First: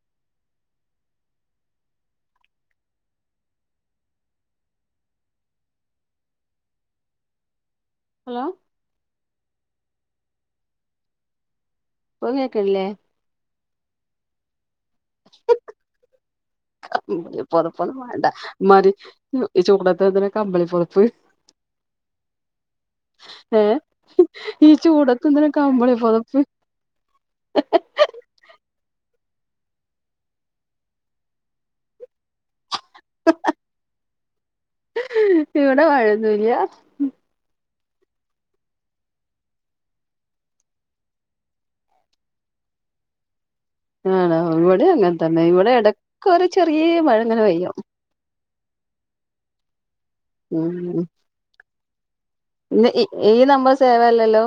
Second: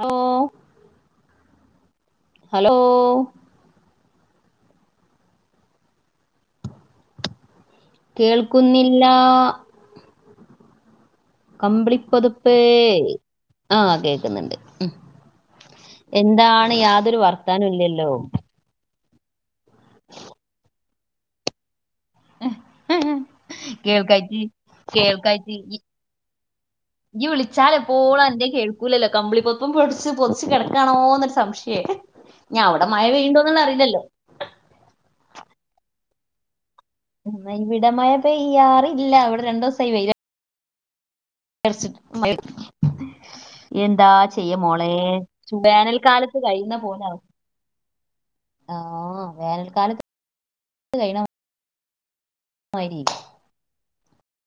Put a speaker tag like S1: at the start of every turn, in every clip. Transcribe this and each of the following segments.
S1: Hello hello
S2: hello
S1: കേൾക്കുന്നില്ല
S2: ഇപ്പൊ
S1: കമ്പിളിപ്പൊതപ്പേ
S2: കേക്കണില്ലേ
S1: ആഹ് കേക്കുന്നുണ്ട് ഉം എന്താണ് യാതൊരു വർത്താനം ഇല്ലല്ലോ
S2: മതി ഈ ചൂടത്ത് എന്തിനാ കമ്പിളി പൊതപ്പ് ഏഹ്
S1: കേൾക്കായിട്ട്
S2: ഈ ചൂടത്ത് എന്തിനാ
S1: കേൾക്കായിട്ട്
S2: കമ്പിളി പൊതപ്പ്
S1: ഇയ്യ് വിളിച്ചാല് എപ്പോളും അന്റെ കേൾ ക്കൂല്ലല്ലോ കമ്പളി പൊതപ്പും പൊടിച്ച് പൊതച്ച് കിടക്കാണോ എന്നൊരു സംശയം ഞാ [unintelligible] അവിടെ മഴ പെയ്യുന്നുണ്ടോന്ന് അറിയില്ലല്ലോ
S2: ഇവിടെ മഴെയൊന്നൂല്ല
S1: എന്ന ഇവിടെയ മഴ പെയ്യറില്ല ഇവിടെ രണ്ടു ദിവസായി വെയില [unintelligible] എന്താ
S2: ആണോ
S1: ചെയ്യ
S2: ഇവിടെ
S1: മോളെ
S2: അങ്ങനെ തന്നെ ഇവിടെ ഇടക്ക്
S1: വേനൽക്കാലത്ത്
S2: ഒരു
S1: കഴിയുന്ന
S2: ചെറിയ മഴ
S1: പോലാന്ന്
S2: ഇങ്ങനെ പെയ്യും
S1: ആഹ് വേനൽക്കാലത്ത്
S2: [unintelligible]
S1: കഴിയണ
S2: ഇത്
S1: മാതിരി
S2: ഈ നമ്പർ സേവല്ലല്ലോ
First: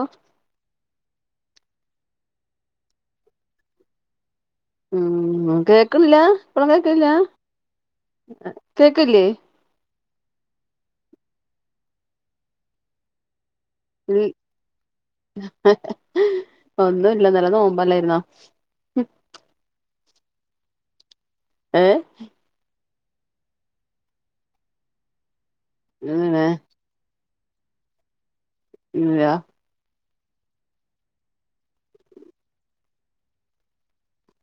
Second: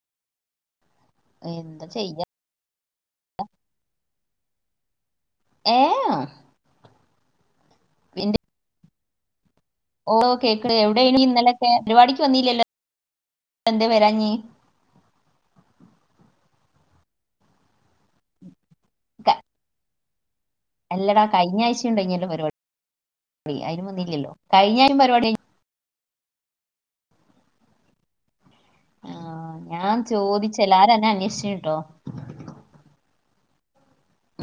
S1: എന്ത ചെയ്യാ
S2: ഉം
S1: ഏ
S2: കേക്കുന്നില്ല ഇപ്പളും കേക്കില്ല
S1: പിന്നെ
S2: കേക്കില്ലേ
S1: ഓ കേക്ക് എവിടെ ഇനി ഇന്നലെക്കെ പരിപാടിക്ക് വന്നല്ലല്ലോ എന്ത വരാഞ്ഞീ
S2: ഒന്നുല്ല ഇന്നലെ നോമ്പല്ലായിരുന്നോ
S1: ക്ക എല്ലടാ കഴിഞ്ഞ
S2: ഏ
S1: ആഴ്ച ഉണ്ടെല്ലോ പരിപാടി അതിനും വന്നില്ലല്ലോ കഴിഞ്ഞ ആഴം പരിപാടി
S2: [unintelligible]
S1: ആ,
S2: ഇല്ല
S1: ഞാൻ ചോദിച്ചല്ല ആരും അന്നെ അന്വേഷിച്ചട്ടോ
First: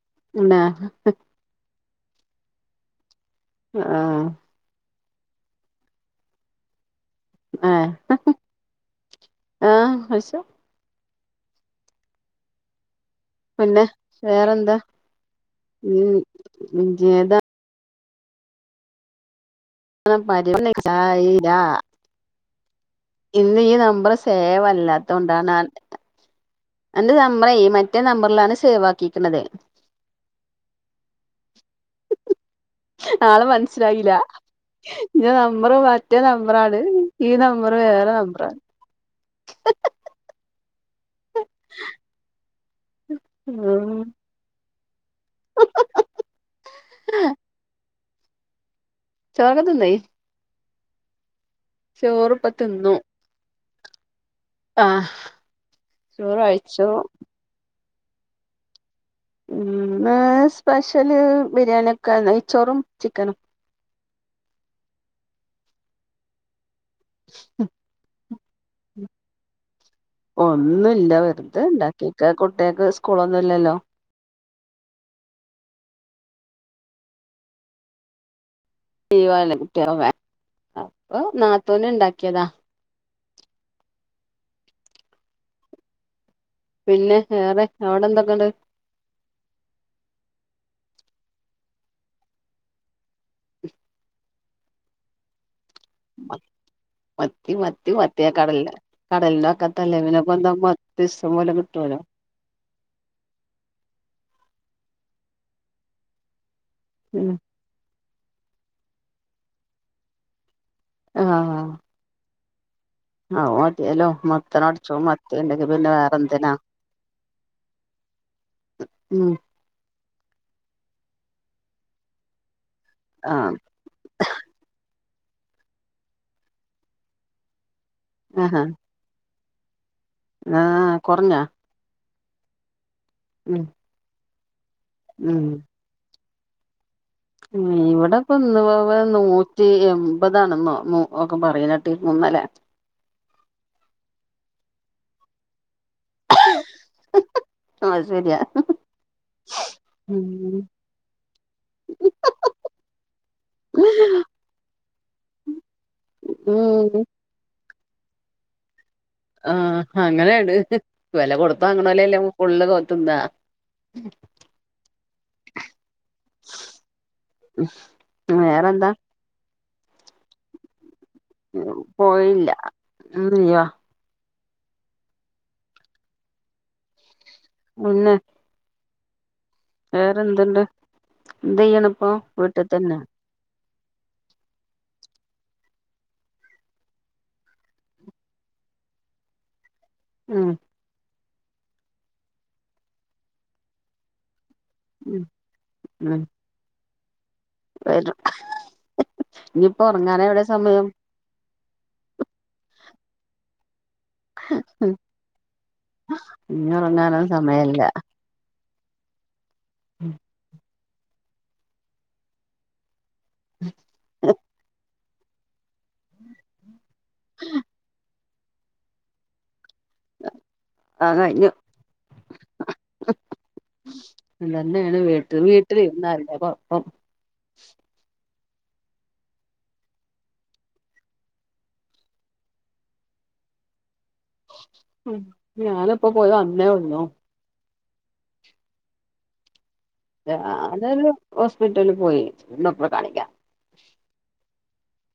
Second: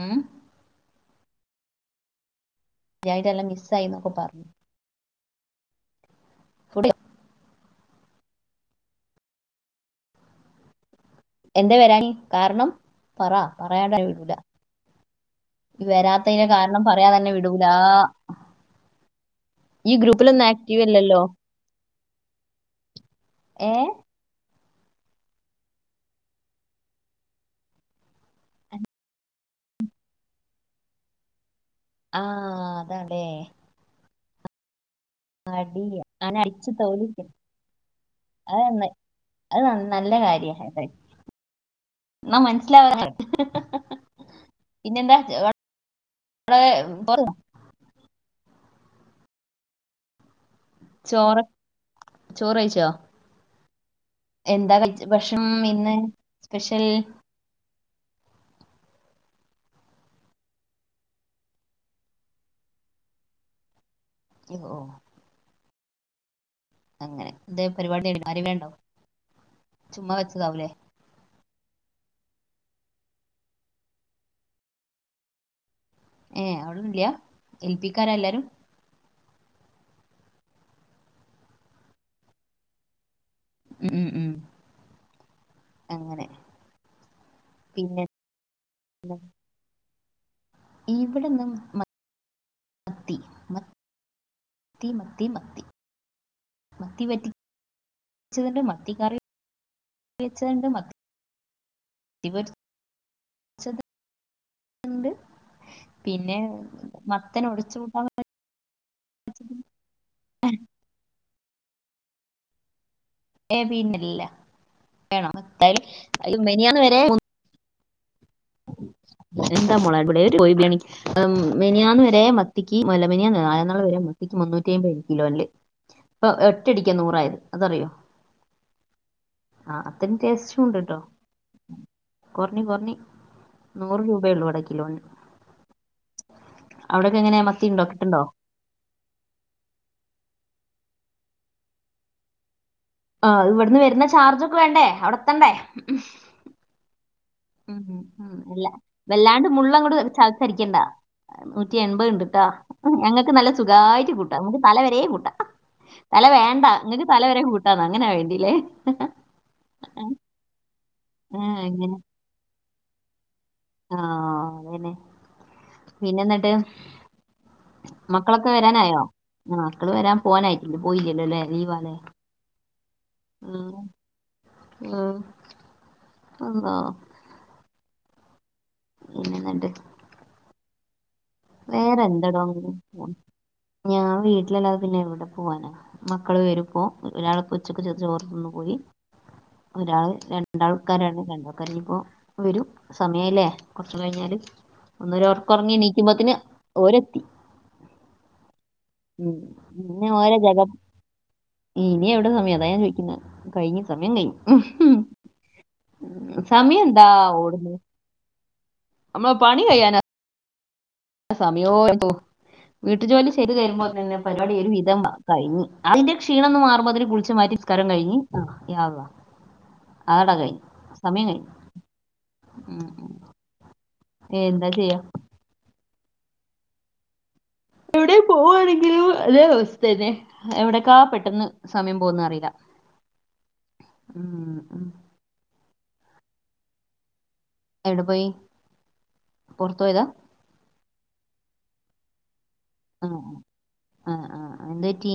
S1: ഉം
S2: ഉണ്ടാ
S1: അയിട്ടല്ല മിസ് ആയി
S2: ആ
S1: എന്നൊക്കെ പറഞ്ഞു [unintelligible]
S2: ആഹ് ഹ സൊ
S1: എന്താ വരാനേ കാരണം പറ
S2: പിന്നെ
S1: പറയാണ്ടന്നെ വിടൂല
S2: വേറെന്താ
S1: ഈ
S2: ഉം
S1: വരാത്തതിന്റെ കാരണം പറയാതൊ അന്നെ
S2: ഏതാ
S1: വിടൂ ല്ല നീ ഗ്രൂപ്പിലൊന്നും
S2: പരിപാടി
S1: ആക്റ്റീവ് അല്ലല്ലോ
S2: ഇന്ന് ഈ
S1: ഏ
S2: നമ്പർ സേവ് അല്ലാത്ത കൊണ്ടാണ് എന്റെ നമ്പറ മറ്റേ നമ്പറിലാണ് സേവ് ആക്കിയിരിക്കുന്നത്
S1: ആഹ് അതല്ലെ
S2: ആള് മനസ്സിലായില്ല നമ്പർ
S1: അടി
S2: മറ്റേ
S1: അങ്ങനെ അടിച്ചു
S2: നമ്പറാണ്
S1: തോലിക്കും
S2: ഈ നമ്പർ വേറെ
S1: അത്
S2: നമ്പറാണ്
S1: നന്ന- അത് നല്ല കാര്യമായി പോയി
S2: [inaudible]
S1: മനസ്സിലാവ
S2: ആഹ്
S1: പിന്നെന്താ അവിടെ പറ
S2: ചോറേക്ക് തിന്നേയ്
S1: ചോറ് ചോറ് കഴിച്ചോ
S2: ചോറ്പ്പത്തിന്നു
S1: എന്താ കഴിച്ചേ ഭക്ഷണം ഇന്ന്
S2: ചോറ്
S1: സ്പെഷ്യൽ
S2: കഴിച്ചു ഇന്ന് സ്പെഷ്യല് ബിരിയാണി ഒക്കെ നെയ്ച്ചോറും ചിക്കനും
S1: ഓഹ് അങ്ങനെ എന്തെ പരിപാടി ആരേലും ഉണ്ടോ ചുമ്മ വെച്ചതാവൂല്ലേ
S2: ഇല്ല വെറുതെ ഇണ്ടാക്കിക്ക കുട്ട്യാക്ക് സ്കൂളൊന്നും ഇല്ലല്ലോ
S1: ഏഹ് അവിടെല്ല എൽ പി ക്കാര എല്ലാരും
S2: ലീവാണ് കുട്ട്യാക്കൊക്കെ അപ്പൊ നാത്തൂന് ഉണ്ടാക്കിയതാ
S1: ഉം ഉ ഉം അങ്ങനെ
S2: പിന്നെ വേറെ
S1: പിന്നെ
S2: അവിടെ എന്തൊക്കെണ്ട്
S1: ഇവിടെന്ന് മ മത്തി മ മത്തി മത്തി മത്തി
S2: മ മത്തി മത്തി മത്തി
S1: വറ്റിച്ചതുണ്ട്
S2: കടലിന്റെ
S1: മത്തി കറി
S2: കടലിന്റെ വക്കത്തല്ലെ പിന്നെ പെന്താ മ ഇഷ്ട്ടം പോലെ കിട്ടോല്ലോ
S1: മീൻ പൊരിച്ചത് ഉണ്ട് പിന്നെ
S2: ഉം
S1: മത്തന് ഒഴിച്ചു കൂട്ടാ
S2: ആഹ് അഹ്
S1: ഏ
S2: മതിയല്ലോ
S1: പിന്നല്ല
S2: മത്തൻ ഒടച്ചതും മത്തി ഉണ്ടെങ്കി പിന്നെ വേറെ എന്തിനാ
S1: മിനിയാന്ന് വരെ
S2: ഉം
S1: എന്താ മോളെ ഇവിടെ ഒരു കോയി ബിരിയാണി മെനിഞ്ഞാന്ന് വരെ മത്തിക്ക് അല്ല മെനിഞ്ഞാന്ന് അല്ല
S2: ആഹ്
S1: നാലാം നാള് വരെ മ ക്ക് മുന്നൂറ്റി അമ്പത് കിലോ ഇല്ലേ ഇപ്പൊ ഒറ്റടിക്കാ നൂറായത് അതറിയോ
S2: ആഹാ
S1: ആഹ് അത്രയും ടേസ്റ്റും
S2: ആഹ്
S1: ഉണ്ട്ട്ടോ
S2: കൊറഞ്ഞോ
S1: കൊറഞ്ഞ് കൊറഞ്ഞ്
S2: ഉം
S1: നൂറ് രൂപയൊള്ളൂ ഇവിടെ കിലോന്
S2: ഉം
S1: അവിടൊക്കെ എങ്ങനെ മത്തി
S2: ഏഹ്
S1: ഉണ്ടോ കിട്ടുണ്ടോ
S2: ഇവിടെപ്പം ഇന്നുവവെ നൂറ്റി എമ്പതാണെന്നോ ന്നൊ ഒക്കെ പറയുന്ന കേട്ടിരുന്നു ഇന്നലെ
S1: ആഹ് ഇവിടുന്ന് വരുന്ന ചാർജൊക്കെ വേണ്ടേ അവിടെ എത്തണ്ടേ ഉം
S2: അത്
S1: ഉം
S2: ശരിയാ
S1: അല്ല വല്ലാണ്ട് മുള്ള് അങ്ങട്
S2: ഉം
S1: ചവച്ചരക്കണ്ടാ നൂറ്റി എൺപത് ഇണ്ട്ട്ടാ ഞങ്ങൾക്ക് നല്ല സുഖായിട്ട് കൂട്ടാ നമുക്ക് തല വരെയും കൂട്ടാം തല വേണ്ട
S2: ഉം
S1: ഇങ്ങക്ക് തല വരെ കൂട്ടാന്നാ അങ്ങനാ വേണ്ടീല്ലേ
S2: ആഹ് അങ്ങനെയാണ് വെല
S1: ആ
S2: കൊടുത്ത് വാങ്ങ്ണോലല്ലേ ഫുള്ള് തിന്നാ
S1: ആഹ് അതന്നെ പിന്നെ എന്നിട്ട് മക്കളൊക്കെ
S2: വേറെന്താ
S1: വരാനായോ ആഹ് മക്കള് വരാൻ പോവാനായിട്ടില്ല പോയില്ലല്ലോലേ ലീവാലേ
S2: പോയില്ല ഇയ്യോ
S1: ഉം ഉം അള്ളാ
S2: പിന്നെ
S1: പിന്നെന്നാണ്ട്
S2: വേറെന്ത്ണ്ട് എന്ത് ചെയ്യണ്‌
S1: വേറെ
S2: ഇപ്പോ
S1: എന്താടോ
S2: വീട്ടി തന്നെ
S1: ഞാൻ വീട്ടിലല്ലാതെ പിന്നെ എവിടെ പോവാനാ മക്കള് വെരുമ്പൊ ഒരാൾ ഉച്ചക്ക് ചോ ചോറുന്ന് പോയി ഒരാള്
S2: ഉം
S1: രണ്ടാൾക്കാരാണ് രണ്ടാൾക്കാര് ഇനിയിപ്പോ വരും സമയായില്ലേ കൊറച്ച് കഴിഞ്ഞാല്
S2: ഉം
S1: ഒന്നൊരൊറക്കം ഒറങ്ങി
S2: ഉം
S1: എണീക്കുമ്പോത്തിന് ഓരെത്തി
S2: വരും
S1: ഉം
S2: ഇനിയിപ്പൊ
S1: പിന്നെ
S2: ഒറങ്ങാന്
S1: ഓരെ
S2: എവിടെ
S1: ജഗം
S2: സമയം
S1: ഇനി എവിടെ സമയം അതാ ഞാൻ ചോദിക്കുന്നെ കഴിഞ്ഞു സമയം കഴിഞ്ഞു ഉം
S2: ഇനി
S1: സമയെന്താ
S2: ഉറങ്ങാനോ
S1: ഓടുന്നു‌
S2: സമയല്ല
S1: നമ്മളെ പണി കഴിയാനാ
S2: ഉം
S1: സമയെന്തോ വീട്ടു ജോലി ചെയ്തു വരുമ്പോ തന്നെ പരിപാടി ഒരു വിധം കഴിഞ്ഞ് അതിന്റെ ക്ഷീണം ഒന്ന് മാറുമ്പോ അതിരു കുളിച്ചമാതിരി നിസ്ക്കാരം കഴിഞ്ഞ് യാ അള്ളാ അതങ്ങട് കഴിഞ്ഞ്
S2: ആ
S1: സമയം കഴിഞ്ഞ്
S2: കഴിഞ്ഞു
S1: ഉം എന്താ ചെയ്യാ
S2: ഇതന്നെയാണ് വീട്ട് വീട്ടിലിരുന്നാ ഉള്ള കുഴപ്പം
S1: എവിടെ പോവുവാണെങ്കിലും അതേ അവസ്ഥ തന്നെ എവിടേക്കാ പെട്ടെന്ന് സമയം പോകുന്ന അറിയില്ല ഉം ഉം
S2: ഉം ഞാനിപ്പോ പോയത് അന്നേ വന്നോ
S1: എവിടെ പോയി പുറത്തു പോയതാ
S2: അ അതൊരു ഹോസ്പിറ്റല് പോയി [unintelligible]
S1: ആഹ് ആഹ് ആഹ് ആഹ് എന്ത്പറ്റി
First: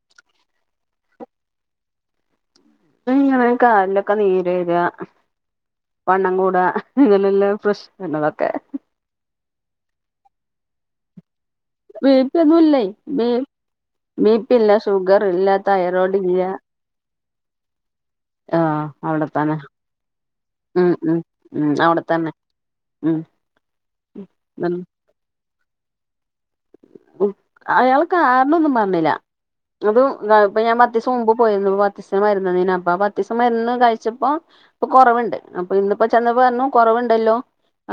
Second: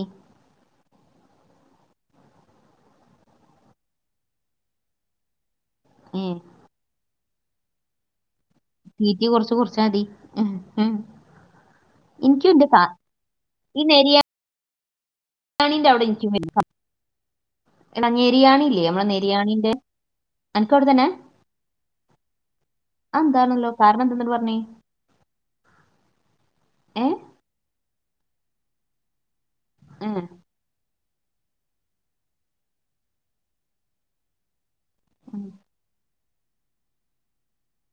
S2: ഇങ്ങനെ കാലിലൊക്കെ നീര് വരിക
S1: ഏ
S2: വണ്ണം കൂടുക ഇങ്ങനുള്ള പ്രശ്ന്നങ്ങളൊക്കെ
S1: തീറ്റി കുറച്ച് കുറച്ചാ മതി
S2: ബീ പ്പി
S1: എനിക്കും
S2: ഒന്നും
S1: എന്റെ
S2: ഇല്ലേ
S1: കാ-
S2: ബീ
S1: ഈ
S2: ബീ പ്പി ഇല്ല ഷുഗർ ഇല്ല
S1: നെരിയാണിന്റെ
S2: തൈറോയിഡ് ഇല്ല
S1: എണരിയാണി ഇല്ലേ
S2: ആഹ്
S1: നമ്മടെ
S2: അവിടെത്തന്നെ
S1: നെരിയാണീന്റെ അനക്ക് അവിടെ
S2: ഉം
S1: തന്നെ
S2: ഉം ഉം അവിടെത്തന്നെ ഉം
S1: അത് എന്താണല്ലോ കാരണം എന്താ എന്നിട്ട് പറഞ്ഞേ ഏ
S2: ഉം അയാൾ കാരണം ഒന്നും പറഞ്ഞില്ല
S1: ഏ
S2: അതും [unintelligible] അപ്പൊ ഞാൻ പത്ത് ദിവസം മുമ്പ് പോയിരുന്നു പത്ത് ദിവസം മരുന്ന് തന്നീന് അപ്പാ പത്ത് ദിവസം മരുന്ന് കഴിച്ചപ്പം ഇപ്പൊ കൊറവുണ്ട്
S1: ഉം,
S2: അപ്പൊ ഇന്നിപ്പോ ചെന്നപ്പോ പറഞ്ഞു കുറവുണ്ടല്ലോ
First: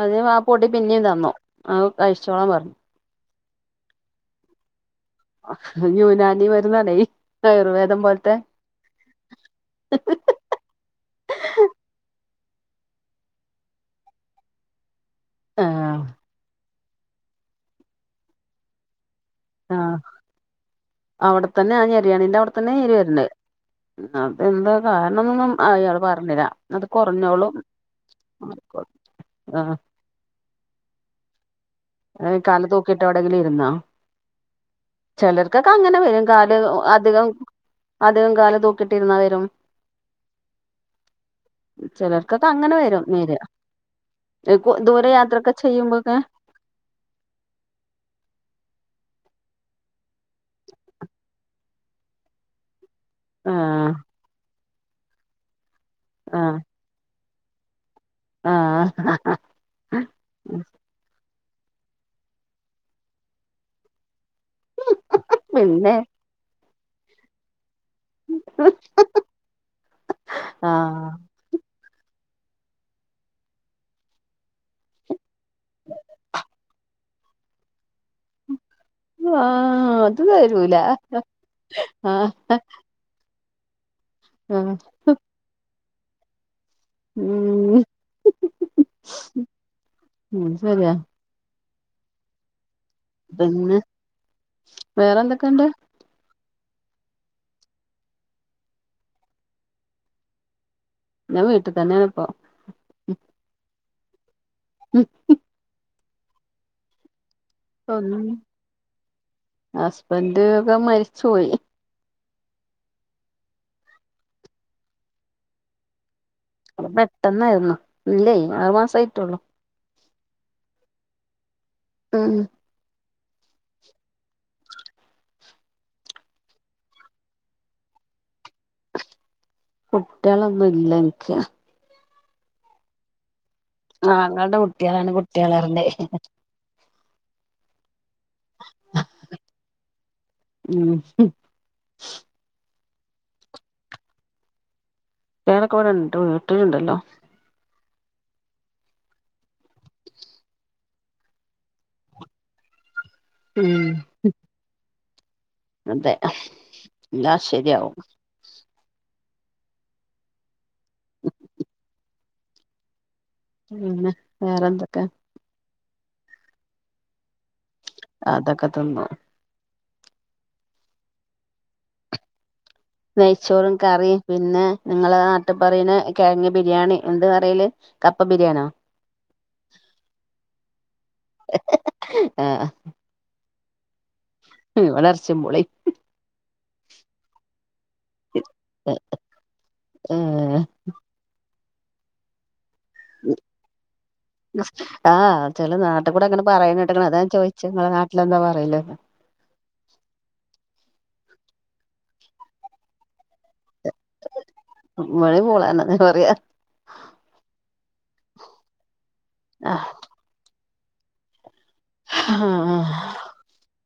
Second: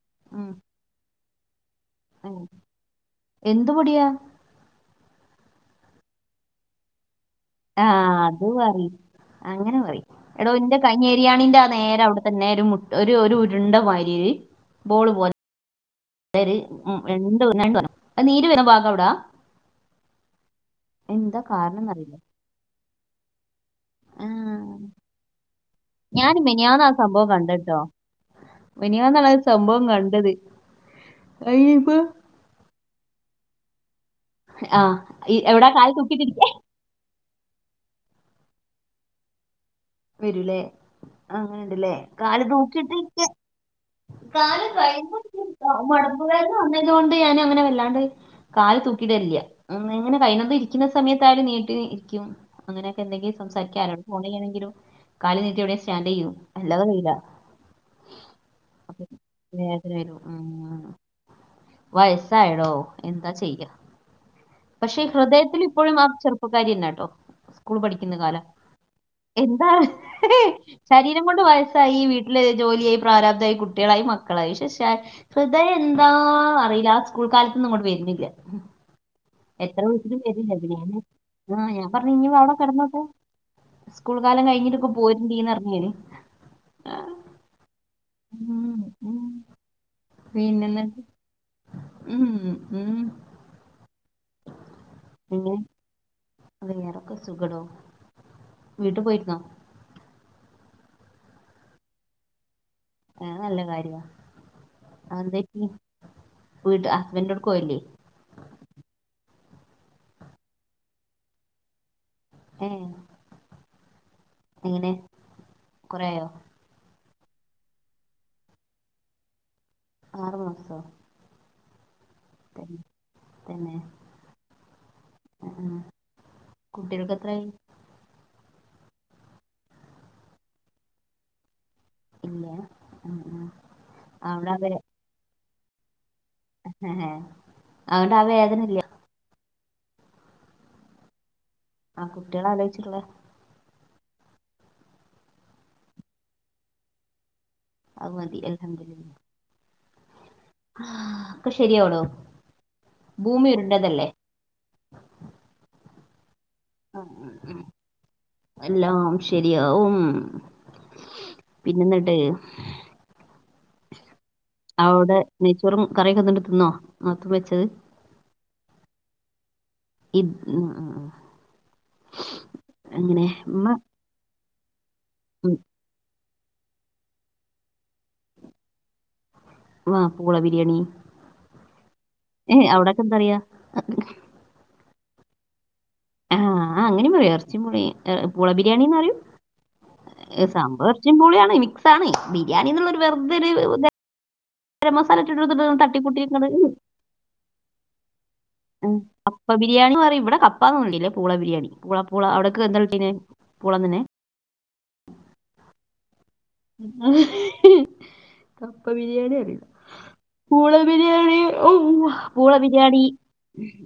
S2: അത് ആ
S1: ഉം,
S2: പൊടി പിന്നെയും തന്നു ആഹ്
S1: ഉം.
S2: കഴിച്ചോളാൻ പറഞ്ഞു
S1: എന്ത് പൊടിയാ
S2: അയ്യോ നാനി മരുന്നണേ
S1: ആഹ് അത് പറയും അങ്ങനെ പറയും എടോ എന്റെ കൈ ന്തെരിയാണീന്റെ ആ നേരെ അവിടത്തെ നേര മുട്ട് ഒര് ഒരു ഉരുണ്ട മാരിര് ബോള് പോ
S2: ആഹ്
S1: ഒര് ഉം രണ്ട് [unintelligible] നീര് വരുന്ന ഭാഗം എവിടാ
S2: ആഹ് അവിടെത്തന്നെ
S1: കാരണം
S2: ആ
S1: എന്നറിയില്ല
S2: നെരിയാണിൻ്റെ അവിടെത്തന്നെയാ നീര് വരുന്നത്
S1: ആ,
S2: അതെന്താ കാരണം എന്നൊന്നും അയാള് പറഞ്ഞില്ല അത് കുറഞ്ഞോളും
S1: മിഞ്ഞിഞ്ഞാന്ന ഒരു സംഭവം കണ്ടത് അയിബാ
S2: ഏയ് കാല് തൂക്കിയിട്ട് എവിടെങ്കിലും ഇരുന്നോ
S1: ആ ഈ- എവിടാ
S2: ചെലർക്കൊക്കെ
S1: കാല്
S2: അങ്ങനെ വരും
S1: തൂക്കിട്ടിരിക്കേ
S2: കാല് അധികം അധികം കാല് തൂക്കിട്ടിരുന്നാ വരും
S1: വരൂലേ അങ്ങനെയുണ്ടല്ലേ കാല്
S2: ചിലർക്കൊക്കെ അങ്ങനെ വരും
S1: തൂക്കിയിട്ടിരിക്കാം
S2: നീര്
S1: കാല്
S2: ദൂര യാത്രൊക്കെ
S1: [unintelligible]
S2: ചെയ്യുമ്പോക്കെ
S1: മുടമ്പ് വേദന വന്നത് കൊണ്ട് ഞാൻ അങ്ങനെ വല്ലാണ്ട് കാല് തൂക്കിയിടലില്ല അങ്ങനെ കൈയുന്നതും ഇരിക്കുന്ന സമയത്ത് ആയാലും നീട്ടി ഇരിക്കും അങ്ങനെ എന്തെങ്കിലും സംസാരിക്കാൻ
S2: ആഹ്
S1: ആരോടും ഫോണ് ചെയ്യണെങ്കിലും കാല് നീട്ടി എവിടെയേലും സ്റ്റാഡ് ചെയ്യും
S2: ആഹ്
S1: അല്ലാതെ ചെയില്ല
S2: ആഹ്
S1: വേദന വരുംആ വയസായിടോ എന്താ ചെയ്യാ പക്ഷെ ഈ ഹൃദയത്തില്
S2: പിന്നെ
S1: ഇപ്പോഴും ആ ചെറുപ്പക്കാരി തന്നെയാ കേട്ടോ സ്കൂളിൽ പഠി ക്കുന്ന കാലം എന്താ ശരീ
S2: ആഹ്
S1: രം കൊണ്ട് വയസ്സായി വീട്ടില് ജോലിയായി പ്രാരാബ്തായി കുട്ടികളായി മക്കളായി പക്ഷെ ഷാ ഹൃദയം എന്താ അറിയില്ല ആ സ്കൂൾ കാലത്തന്ന് അങ്ങോട്ട് വരുന്നില്ല എത്ര
S2: ആഹ്
S1: വിളിച്ചിട്ടും
S2: അത്
S1: വരുന്നില്ല പിന്നെ
S2: തരൂല
S1: ഞാന് ആ ഞാൻ പറഞ്ഞു
S2: ആഹ്
S1: ഇനിയും അവിടെ കിടന്നോട്ടെ സ്കൂൾ കാലം
S2: ആഹ്
S1: കഴിഞ്ഞിട്ട് ഇപ്പം [unintelligible] ആഹ്
S2: ഉം
S1: [inaudible]
S2: ഉം
S1: പിന്നെന്നത്
S2: ശരിയാ
S1: ഉം ഉം
S2: പിന്നെ
S1: പിന്നെ
S2: വേറെന്തൊക്കെണ്ട്
S1: അത് വേറെക്കെ സുഖാടോ വീട്ടിൽ പോയിരുന്നോ
S2: ഞാൻ വീട്ടിൽ തന്നെയാണ് ഇപ്പോ
S1: അത് നല്ല കാര്യവാ അത് എന്ത് പറ്റി വീട് ഹസ്ബഡിന്റെ അവിടേക്ക് പോയില്ലേ
S2: [inaudible] ഹസ്ബൻഡ് ഒക്കെ മരിച്ചുപോയി
S1: എഹ് എങ്ങനെ കൊറേ ആയൊ
S2: അത് പെട്ടന്നായിരുന്നു ഇല്ലേ ആറ് മാസായിട്ടൊള്ളു.
S1: ആറ് മാസവൊ
S2: അഹ് ഉം
S1: തന്നെ? ആഹ് കുട്ടികൾക്ക് എത്രായി?
S2: കുട്ട്യാളൊന്നുല്ല ഇൻക്ക്.
S1: ഇല്ല അ ആഹ്.
S2: ആങ്ങൾന്റെ കുട്ട്യാളാണ് കുട്ട്യാളർഞെ.
S1: എഹ് ഹെ അഹോണ്ട് ആഹ് വേദനല്ല്യ.
S2: ഉം ഹ്.
S1: ആഹ് കുട്ട്യാളെ ആലോയ്ച്ചിള്ളേ.
S2: കുട്ട്യാളൊക്കെ ഇവടണ്ട് വീട്ടില്ണ്ടല്ലോ.
S1: അഹ് മതി അൽഹംദുല്ലില്ലാഹ്. ആഹ് ഒക്കെ ശെരിയാവെടോ ഭൂമി
S2: ഉം
S1: ഉര്ണ്ടതല്ലേ.
S2: അതെ.
S1: അ ഉം
S2: എല്ലാം
S1: ഉം
S2: ശരിയാവും
S1: എല്ലാം ശെരിയാവും. പിനന്ന്ട്ട്?
S2: ഉംങ്ങനേ
S1: ഔടെ ന്നെയ്ച്ചോറും കറിയൊക്കെന്ന്ട്ട് തിന്നോ ന്നാതൂൻ വെച്ചത്.
S2: അതൊക്കെ ത്ന്നു.
S1: ഇമ്പ് ആഹ് ആഹ് ആഹ്.
S2: ന്നെയ്ച്ചോറും കറിം പിന്നെ ഇങ്ങളെ
S1: ഉം,
S2: ന്നാട്ട്പ്പറീണെ കെഴങ് ബിര്യാണി എന്ത്‌ പറയല് കപ്പ ബിര്യേനോ?
S1: വാ പൂള ബിര്യേണി എഹ്
S2: ഏഹ്
S1: ഔടൊക്കെന്താറ്യാ അ ഹ്?
S2: ഇവടെ എർച്ചിം പൂളീം.
S1: ആഹ് അങ്ങനിം പറയും എർച്ചിം പൂളീം പൂള ബിരിയാണിന്നറ്യും എഹ്
S2: ഏഹ്
S1: സംഭവം. ച്ചിം പുള്യയാണ് മിക്സ് ആണ് ബിരിയാണി ന്ന്ള്ളൊര് വെർതോര്
S2: ആഹ് ചെല ന്നാട്ട്കൂടെ അങ്ങനെ
S1: തട്ടിക്കൂട്ടിക്കുന്നത്
S2: പറെണെട്ട്ക്ക്ണ് അതാ ചോയ്ച്ചെ ഇങ്ങളെ ന്നാട്ട്ലെന്താപർ
S1: ആഹ്. കപ്പ ബിരിയാണി പറയും ഇവ്ടെ കപ്പാന്നൊളു ഇല്ലേ പൂള ബിരിയാണി പൂള പൂള ഔടക്ക് എന്താൾ ച്ച്നെ പൂളന്നെനെ.
S2: ഇവടിം പൂളന്നെനെ പറയാ.
S1: കപ്പ ബിരിയെണി പറയും പൂള ബിര്യാണി. ഓഹ് വ്വ പൂള ബിര്യാണി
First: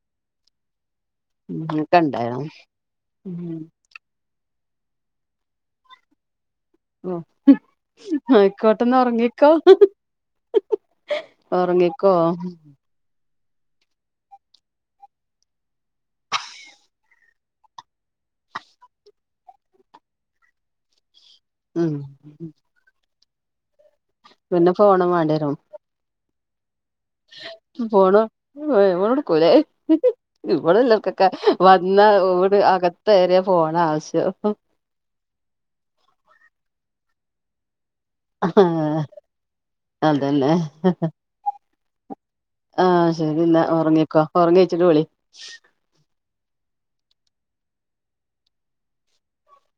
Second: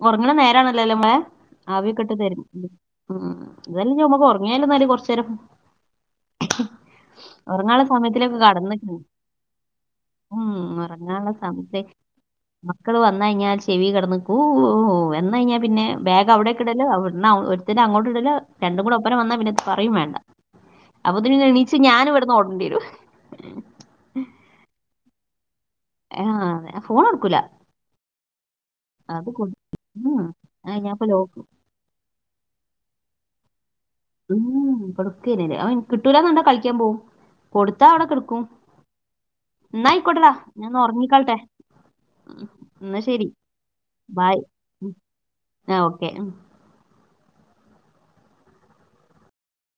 S1: ഒറങ്ണെ ന്നേരണല്ലല്ലോലെ അമ്മളെ.
S2: ഒക്കെ
S1: ആവിയൊക്കെട്ട്
S2: ഇണ്ടായിനു
S1: തെരും ഉം എന്തായാലും ഞമക്കൊർങ്ങിയാലോന്നാല് കൊർച്ചേരം.
S2: ഉം
S1: ഒർങ്ങാല സമയത്ത്ലൊക്കെ കടന്ന്ക്ക്ണ്.
S2: ആയിക്കോട്ടന്ന് ഉറങ്ങിക്കോ
S1: ഉം ഒർങ്ങാള്ള സംയത്ത്
S2: ഉറങ്ങിക്കോ
S1: മ ക്കള് വന്നഴിഞ്ഞാൽ ചെവി കെടന്ന് കൂഹുഹുഹു വെന്നഴിഞ്ഞാ പിന്നെ ബെഗ് ഔടെ കിടലോ ബ്ട്ന്ന് ഔ ഇട് ത്തിനഅങ്ങോട്ട് ഇടല് രണ്ടും കൂടെ ഒപ്പരം വന്നാ പിന്നെ പറയും വേണ്ട. അപ്പൊതിന് എണീച്ച്
S2: ഉം
S1: ഞാന് ഇവട്ന്ന് ഓടൺണ്ട്യരും.
S2: പിന്നെ ഫോണും വാണ്ട്യരും.
S1: എഹ് ആഹ് ഫോണോട്ക്കൂല.
S2: ഫോണ് എഹ് ഇവടെട്ക്കൂല
S1: ഉം. ആ,
S2: ഇവടെ
S1: ഞാനിപ്പോ ലോ
S2: ഇല്ലോൽക്കൊക്കെ. വന്നാ ഓട് അകത്തെറിയ ഫോണ ആവ്സ്
S1: ഉംഉം കൊട്ക്കെനെല്ല അപഇൻ കിട്ടുലാന്ന്ക്കണ്ടാ കളിക്കാൻ പോവും കൊടുത്താ ഔടെ കേട് എന്ന ആയിക്കോട്ടെടാ
S2: അതന്നെ
S1: ഞാൻന്ന് ഉറങ്ങിക്കോട്ടെ
S2: ആഹ് ശരിന്നാ ഒറങ്ങിക്കോ അപ്പ ഒറങ്ങി എണീച്ചിട്ട് വിളി
S1: ആഹ് ഓക്കെ